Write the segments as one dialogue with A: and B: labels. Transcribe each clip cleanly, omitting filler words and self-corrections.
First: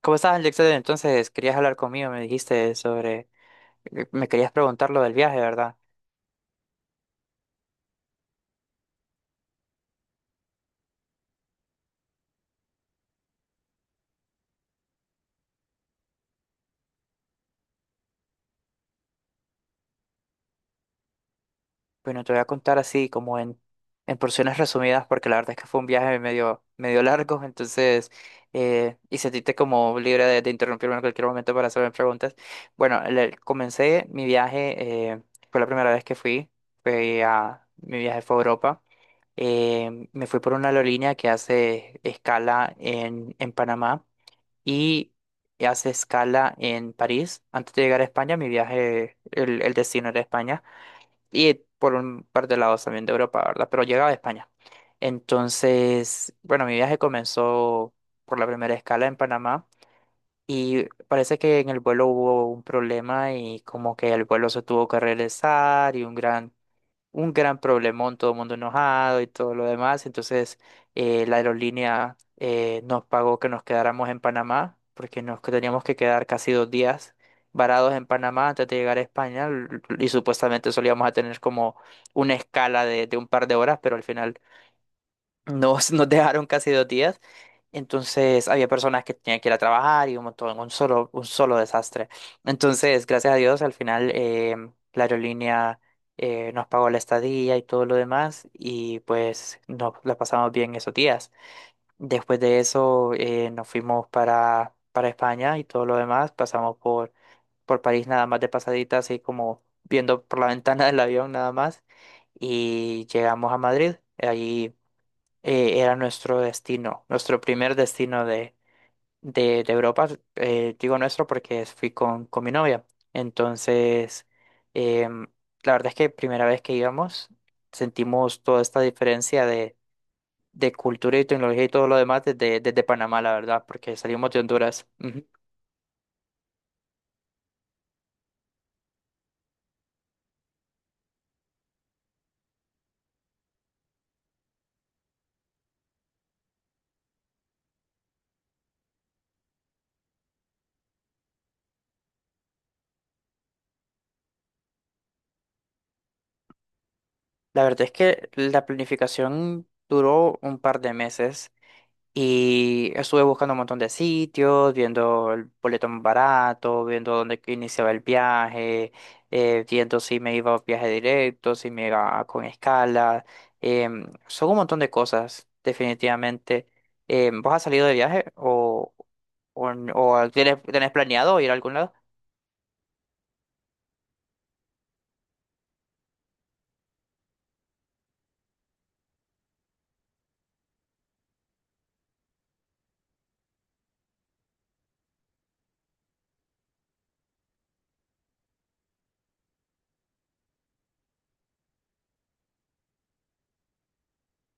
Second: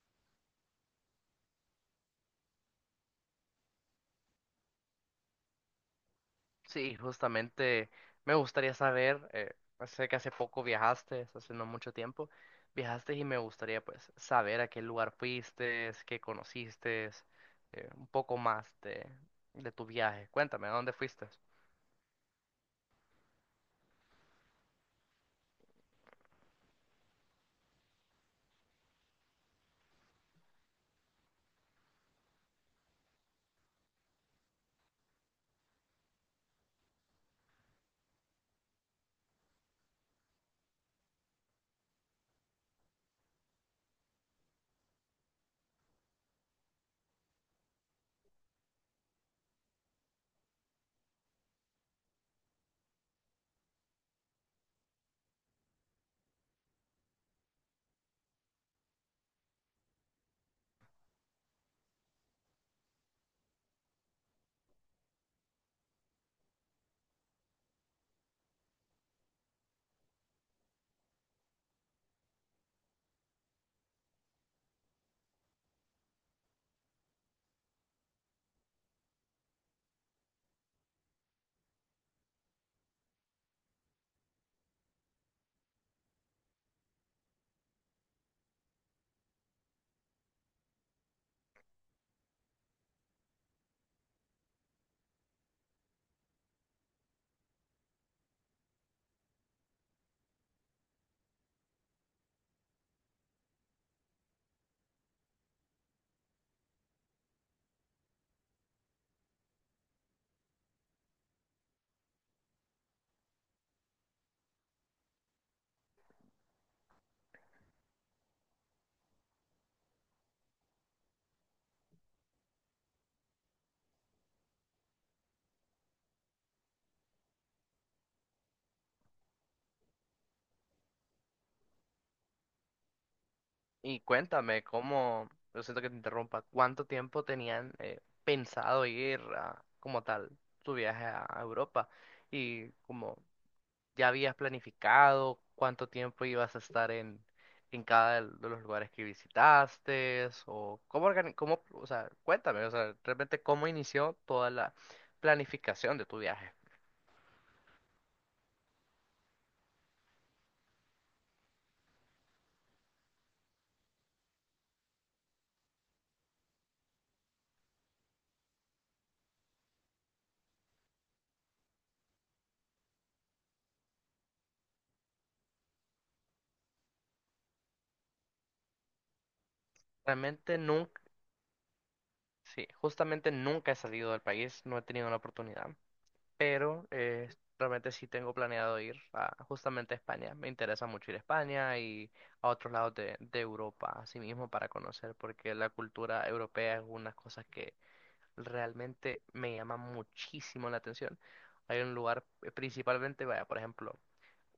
A: ¿Cómo estás, Alexander? Entonces, querías hablar conmigo, me dijiste sobre, me querías preguntar lo del viaje, ¿verdad?
B: Sí, justamente me gustaría saber, pues, sé que hace poco viajaste, hace no mucho tiempo, viajaste y me gustaría pues saber a qué lugar fuiste, qué conociste, un poco más de tu viaje. Cuéntame, ¿a dónde fuiste?
A: Bueno, te voy a contar así como en porciones resumidas, porque la verdad es que fue un viaje medio largo, entonces, y sentiste como libre de interrumpirme en cualquier momento para hacerme preguntas. Bueno, comencé mi viaje, fue la primera vez que mi viaje fue a Europa. Me fui por una aerolínea que hace escala en Panamá y hace escala en París. Antes de llegar a España, mi viaje, el destino era España y por un par de lados también de Europa, ¿verdad? Pero llegaba a España. Entonces, bueno, mi viaje comenzó por la primera escala en Panamá y parece que en el vuelo hubo un problema y como que el vuelo se tuvo que regresar y un gran problemón, todo el mundo enojado y todo lo demás. Entonces, la aerolínea nos pagó que nos quedáramos en Panamá, porque teníamos que quedar casi dos días varados en Panamá antes de llegar a España y supuestamente solíamos a tener como una escala de un par de horas, pero al final nos dejaron casi dos días. Entonces había personas que tenían que ir a trabajar y un montón, un solo desastre. Entonces, gracias a Dios, al final la aerolínea nos pagó la estadía y todo lo demás y pues nos la pasamos bien esos días. Después de eso nos fuimos para España y todo lo demás. Pasamos por París nada más de pasadita, así como viendo por la ventana del avión nada más y llegamos a Madrid. Allí era nuestro destino, nuestro primer destino de Europa. Digo nuestro porque fui con mi novia. Entonces, em, la verdad es que primera vez que íbamos, sentimos toda esta diferencia de cultura y tecnología y todo lo demás desde Panamá, la verdad, porque
B: Y
A: salimos de
B: cuéntame
A: Honduras. Ujú.
B: cómo, lo siento que te interrumpa, ¿cuánto tiempo tenían pensado ir a, como tal tu viaje a Europa? Y como ¿ya habías planificado cuánto tiempo ibas a estar en cada de los lugares que visitaste? ¿O cómo, cómo, o sea, cuéntame, o sea, realmente cómo inició toda la planificación de tu viaje?
A: La verdad es que la planificación duró un par de meses. Y estuve buscando un montón de sitios, viendo el boleto más barato, viendo dónde que iniciaba el viaje, viendo si me iba a viaje directo, si me iba con escala. Em, son un montón de cosas, definitivamente. ¿Vos has salido de viaje o
B: Realmente
A: tienes, tenés
B: nunca,
A: planeado ir a algún lado?
B: sí, justamente nunca he salido del país, no he tenido la oportunidad, pero realmente sí tengo planeado ir a, justamente a España. Me interesa mucho ir a España y a otros lados de Europa, así mismo, para conocer, porque la cultura europea es una cosa que realmente me llama muchísimo la atención. Hay un lugar, principalmente, vaya, por ejemplo,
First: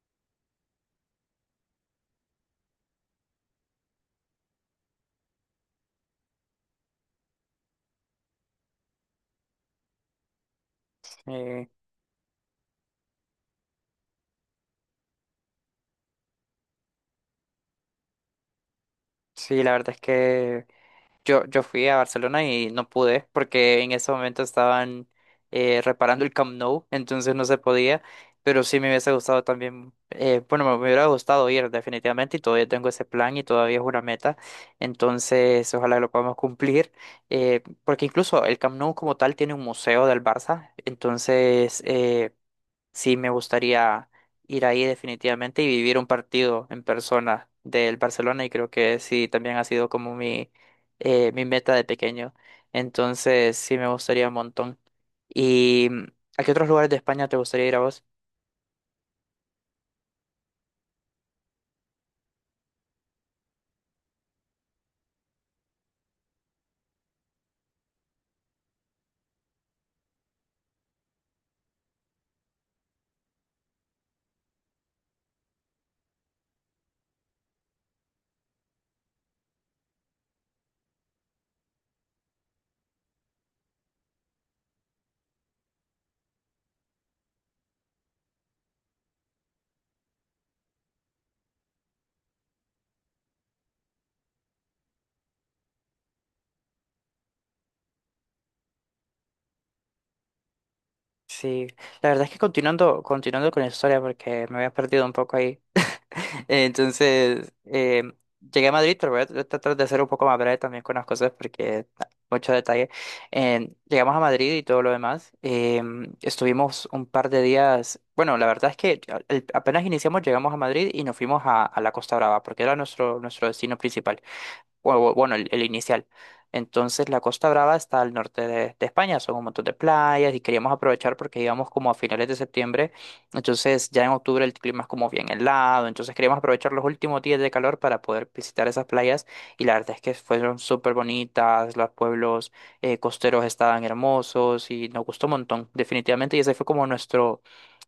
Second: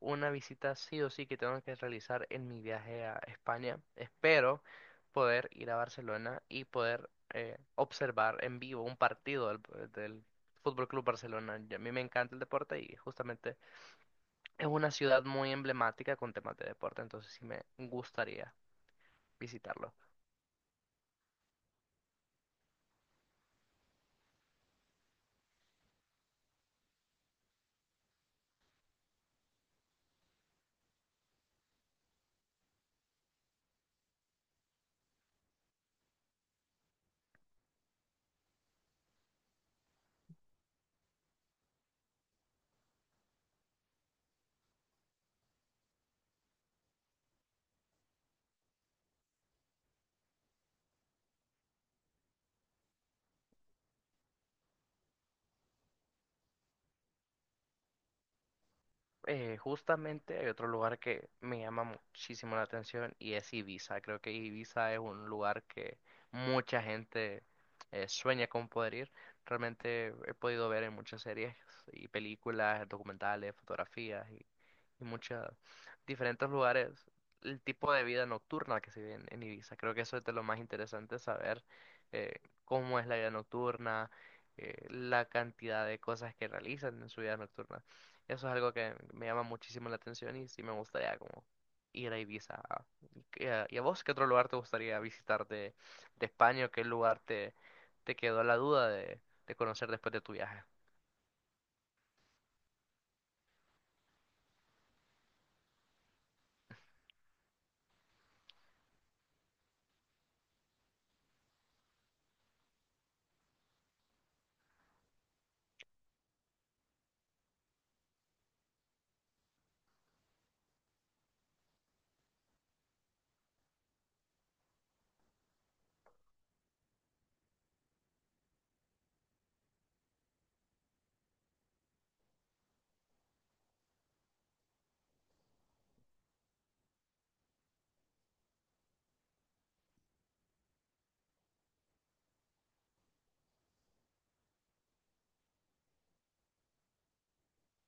B: una visita sí o sí que tengo que realizar en mi viaje a España. Espero poder ir a Barcelona y poder observar en vivo un partido del, del Fútbol Club Barcelona.
A: Eh,
B: Y a mí me encanta el deporte y justamente es una ciudad muy emblemática con temas de deporte, entonces sí me gustaría
A: sí, la verdad
B: visitarlo.
A: es que yo fui a Barcelona y no pude porque en ese momento estaban reparando el Camp Nou, entonces no se podía, pero sí me hubiese gustado también, bueno, me hubiera gustado ir definitivamente y todavía tengo ese plan y todavía es una meta, entonces ojalá lo podamos cumplir, porque incluso el Camp Nou como tal tiene un museo del Barça, entonces, sí me gustaría ir ahí definitivamente y vivir un partido en persona del Barcelona y creo que sí también ha sido como mi, mi meta de pequeño. Entonces sí me gustaría un montón. ¿Y a qué otros lugares de España te gustaría ir a vos?
B: Justamente hay otro lugar que me llama muchísimo la atención y es Ibiza. Creo que Ibiza es un lugar que mucha gente sueña con poder ir. Realmente he podido ver en muchas series y películas, documentales, fotografías y muchos diferentes lugares el tipo de vida nocturna que se vive en Ibiza. Creo que eso es de lo más interesante, saber eh, cómo es la vida nocturna, la cantidad de cosas que realizan en su vida nocturna. Eso es algo que me llama muchísimo la atención y sí me gustaría como ir a Ibiza. ¿Y a vos qué otro lugar te gustaría visitar de España o qué lugar te, te quedó la duda de conocer después de tu viaje?
A: Sí, la verdad es que continuando con la historia, porque me había perdido un poco ahí. Entonces, llegué a Madrid, pero voy a tratar de ser un poco más breve también con las cosas, porque ah, mucho detalle. Llegamos a Madrid y todo lo demás. Estuvimos un par de días. Bueno, la verdad es que apenas iniciamos, llegamos a Madrid y nos fuimos a la Costa Brava, porque era nuestro destino principal bueno, el inicial. Entonces la Costa Brava está al norte de España, son un montón de playas y queríamos aprovechar porque íbamos como a finales de septiembre, entonces ya en octubre el clima es como bien helado, entonces queríamos aprovechar los últimos días de calor para poder visitar esas playas y la verdad es que fueron súper bonitas, los pueblos costeros estaban hermosos y nos gustó un montón, definitivamente, y ese fue como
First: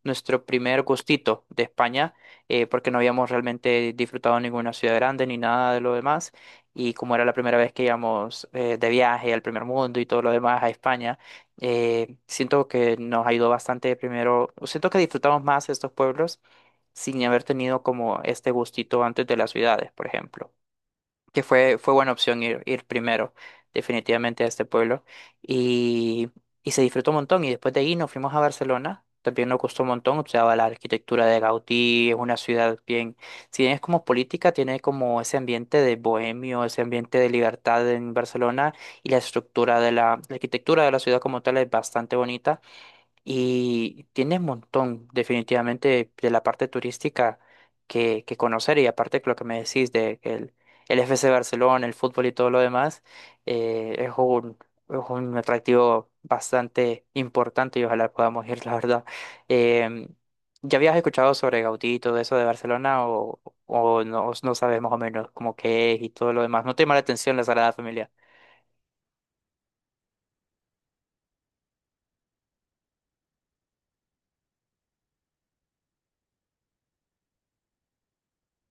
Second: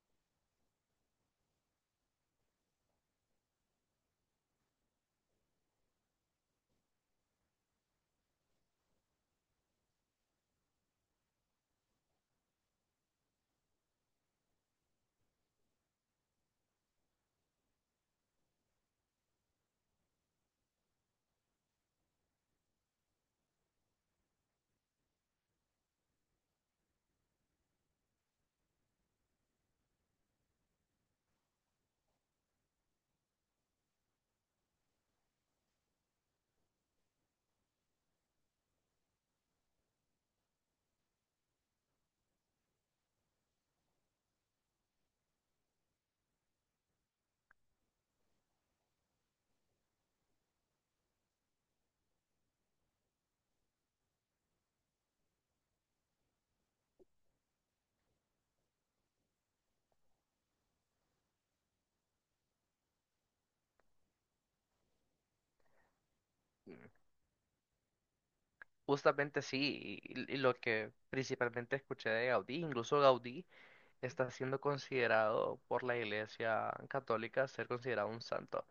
A: nuestro primer gustito de España porque no habíamos realmente disfrutado ninguna ciudad grande ni nada de lo demás y como era la primera vez que íbamos de viaje al primer mundo y todo lo demás a España, siento que nos ayudó bastante primero, siento que disfrutamos más estos pueblos sin haber tenido como este gustito antes de las ciudades, por ejemplo que fue buena opción ir primero, definitivamente a este pueblo. Y, y se disfrutó un montón. Y después de ahí nos fuimos a Barcelona. También nos costó un montón, observaba la arquitectura de Gaudí, es una ciudad bien, si bien es como política, tiene como ese ambiente de bohemio, ese ambiente de libertad en Barcelona y la estructura de la arquitectura de la ciudad como tal es bastante bonita. Y tiene un montón, definitivamente, de la parte turística que conocer. Y aparte, lo que me decís de que el FC Barcelona, el fútbol y todo lo demás, es es un atractivo bastante importante y ojalá podamos ir, la verdad. Em, ¿Ya habías escuchado sobre Gaudí y todo eso de Barcelona o no, no sabes más o menos cómo qué es y todo lo demás? ¿No te
B: Mm,
A: llama la atención la Sagrada Familia?
B: justamente sí, y lo que principalmente escuché de Gaudí, incluso Gaudí está siendo considerado por la Iglesia Católica ser considerado un santo,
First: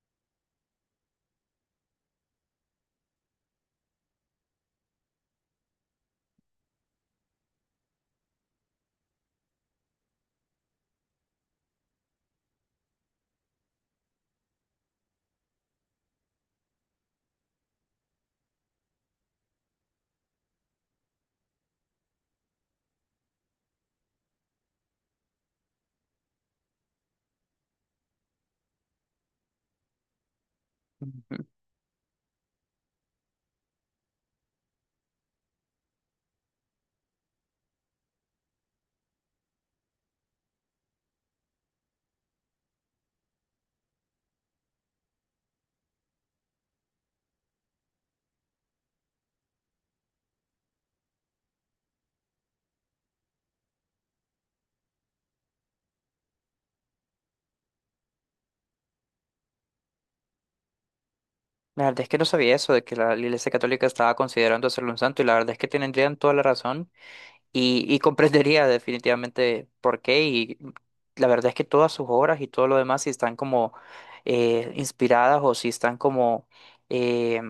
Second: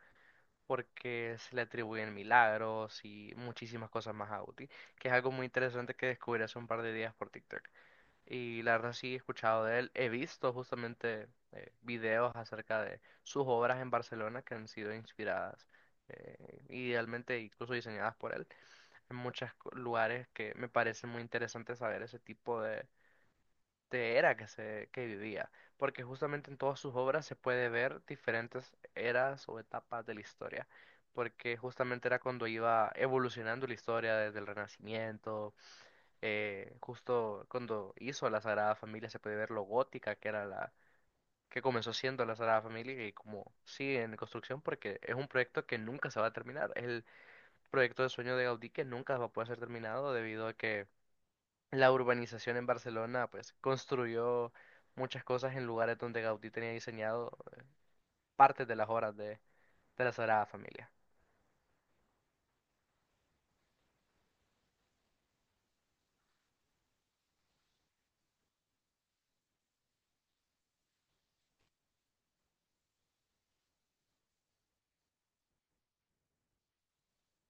B: porque se le atribuyen milagros y muchísimas cosas más a Gaudí, que es algo muy interesante que descubrí hace un par de días por TikTok. Y la verdad sí he escuchado de él. He visto justamente videos acerca de sus obras en Barcelona que han sido inspiradas, idealmente incluso diseñadas por él en muchos lugares que me parece muy interesante saber ese tipo de era que se que vivía. Porque justamente en todas sus obras se puede ver diferentes eras o etapas de la historia. Porque justamente era cuando iba evolucionando la historia desde el Renacimiento justo cuando hizo la Sagrada Familia se puede ver lo gótica que era la que comenzó siendo la Sagrada Familia y como sigue en construcción porque es un proyecto que nunca se va a terminar. Es el proyecto de sueño de Gaudí que nunca va a poder ser terminado debido a que la urbanización en Barcelona pues construyó muchas cosas en lugares donde Gaudí tenía diseñado partes de las obras de la Sagrada Familia.
A: La verdad es que no sabía eso, de que la Iglesia Católica estaba considerando hacerlo un santo, y la verdad es que tendrían toda la razón comprendería definitivamente por qué. Y la verdad es que todas sus obras y todo lo demás, si están como inspiradas o si están como eh,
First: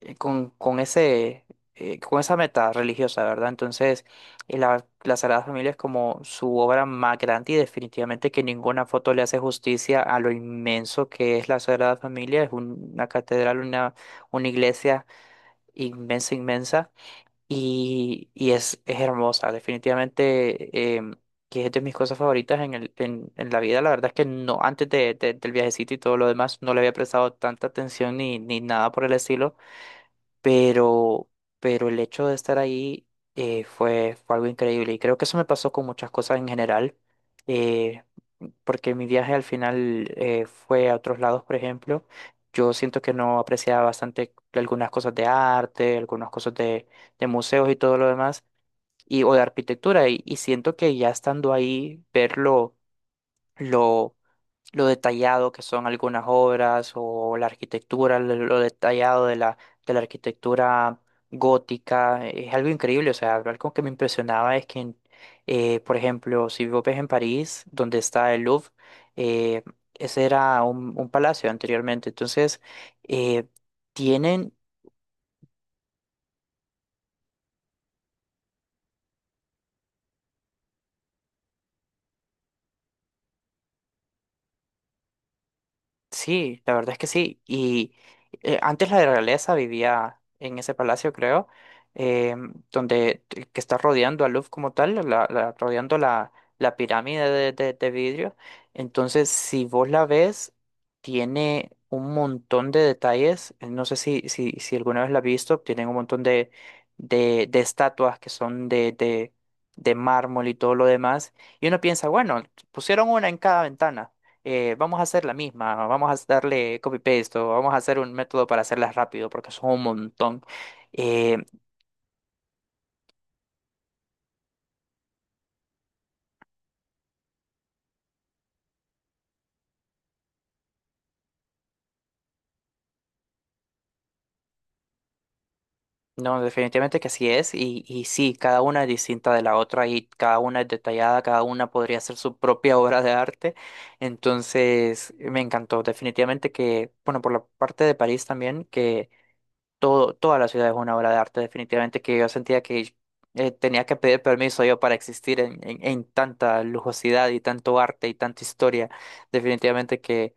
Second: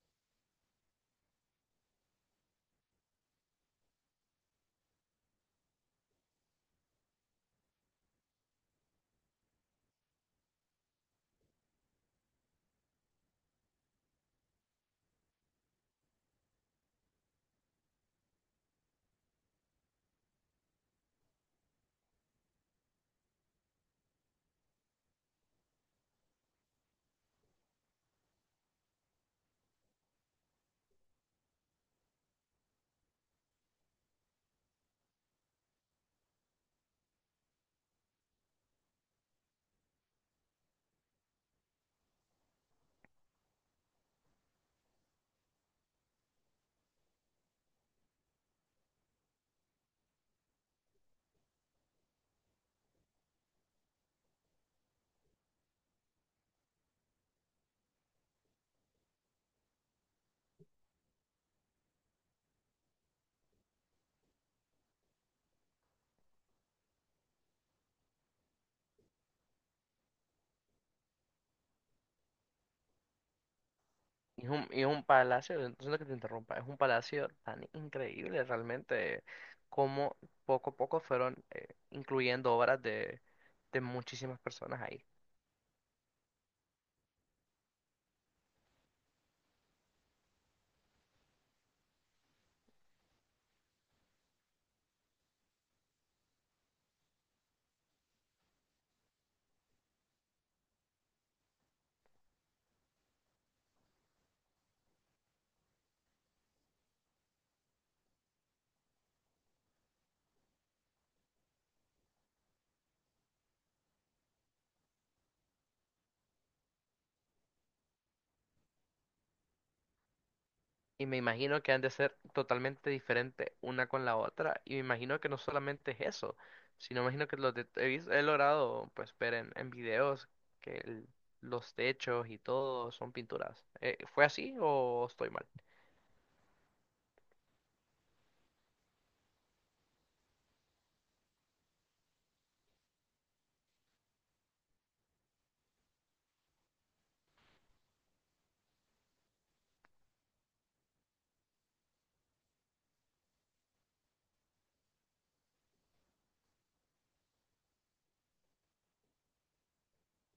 A: con ese, con esa meta religiosa, ¿verdad? Entonces, la Sagrada Familia es como su obra más grande y definitivamente que ninguna foto le hace justicia a lo inmenso que es la Sagrada Familia. Es una catedral, una iglesia inmensa, inmensa y es hermosa, definitivamente. Em, Que es de mis cosas favoritas en, el, en la vida. La verdad es que no, antes del viajecito y todo lo demás, no le había prestado tanta atención ni nada por el estilo pero, pero el hecho de estar ahí fue algo increíble y creo que eso me pasó con muchas cosas en general, eh, porque mi viaje al final fue a otros lados, por ejemplo, yo siento que no apreciaba bastante algunas cosas de arte, algunas cosas de museos y todo lo demás, y, o de arquitectura, y siento que ya estando ahí, verlo lo detallado que son algunas obras o la arquitectura, lo detallado de la arquitectura gótica, es algo increíble. O sea, algo que me impresionaba es que, por ejemplo, si vos ves en París, donde está el Louvre, eh, ese era un palacio anteriormente. Entonces, eh, tienen
B: Es un palacio, lo siento que te interrumpa, es un palacio tan increíble realmente como poco a poco fueron incluyendo obras de muchísimas personas ahí.
A: sí, la verdad es que sí. Y antes la realeza vivía en ese palacio, creo, donde que está rodeando a Louvre como tal, rodeando la pirámide de vidrio. Entonces, si vos la ves, tiene un montón de detalles. No sé si alguna vez la has visto, tienen un montón de estatuas que son de mármol y todo lo demás. Y uno piensa, bueno, pusieron una en cada ventana, vamos a hacer la misma, vamos a darle copy-paste o vamos a hacer un método para hacerlas rápido porque son un montón.
B: Y me
A: Eh,
B: imagino que han de ser totalmente diferentes una con la otra. Y me imagino que no solamente es eso, sino me imagino que los he logrado pues ver en videos que los techos y todo son pinturas. ¿Fue así o estoy mal?
A: no, definitivamente que así es y sí, cada una es distinta de la otra y cada una es detallada, cada una podría ser su propia obra de arte. Entonces, me encantó, definitivamente que, bueno, por la parte de París también, que todo, toda la ciudad es una obra de arte, definitivamente, que yo sentía que tenía que pedir permiso yo para existir en, en tanta lujosidad y tanto arte y tanta historia. Definitivamente que,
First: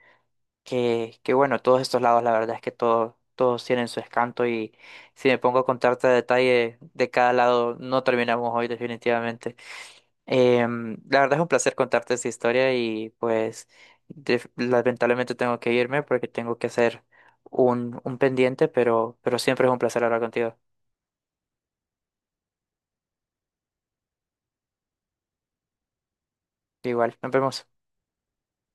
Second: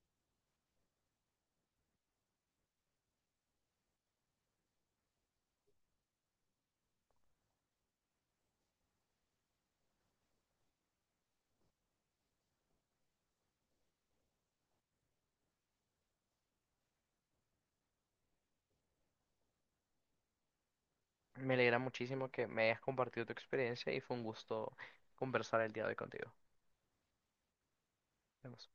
A: que, que bueno, todos estos lados, la verdad es que todo, todos tienen su escanto y si me pongo a contarte a detalle de cada lado, no terminamos hoy, definitivamente. La verdad es un placer contarte esta historia y pues lamentablemente tengo que irme porque tengo que hacer un pendiente, pero siempre es un placer hablar contigo.
B: Me alegra muchísimo que me hayas compartido tu experiencia y fue un gusto conversar el día de hoy contigo. Nos
A: Igual, nos vemos.
B: vemos.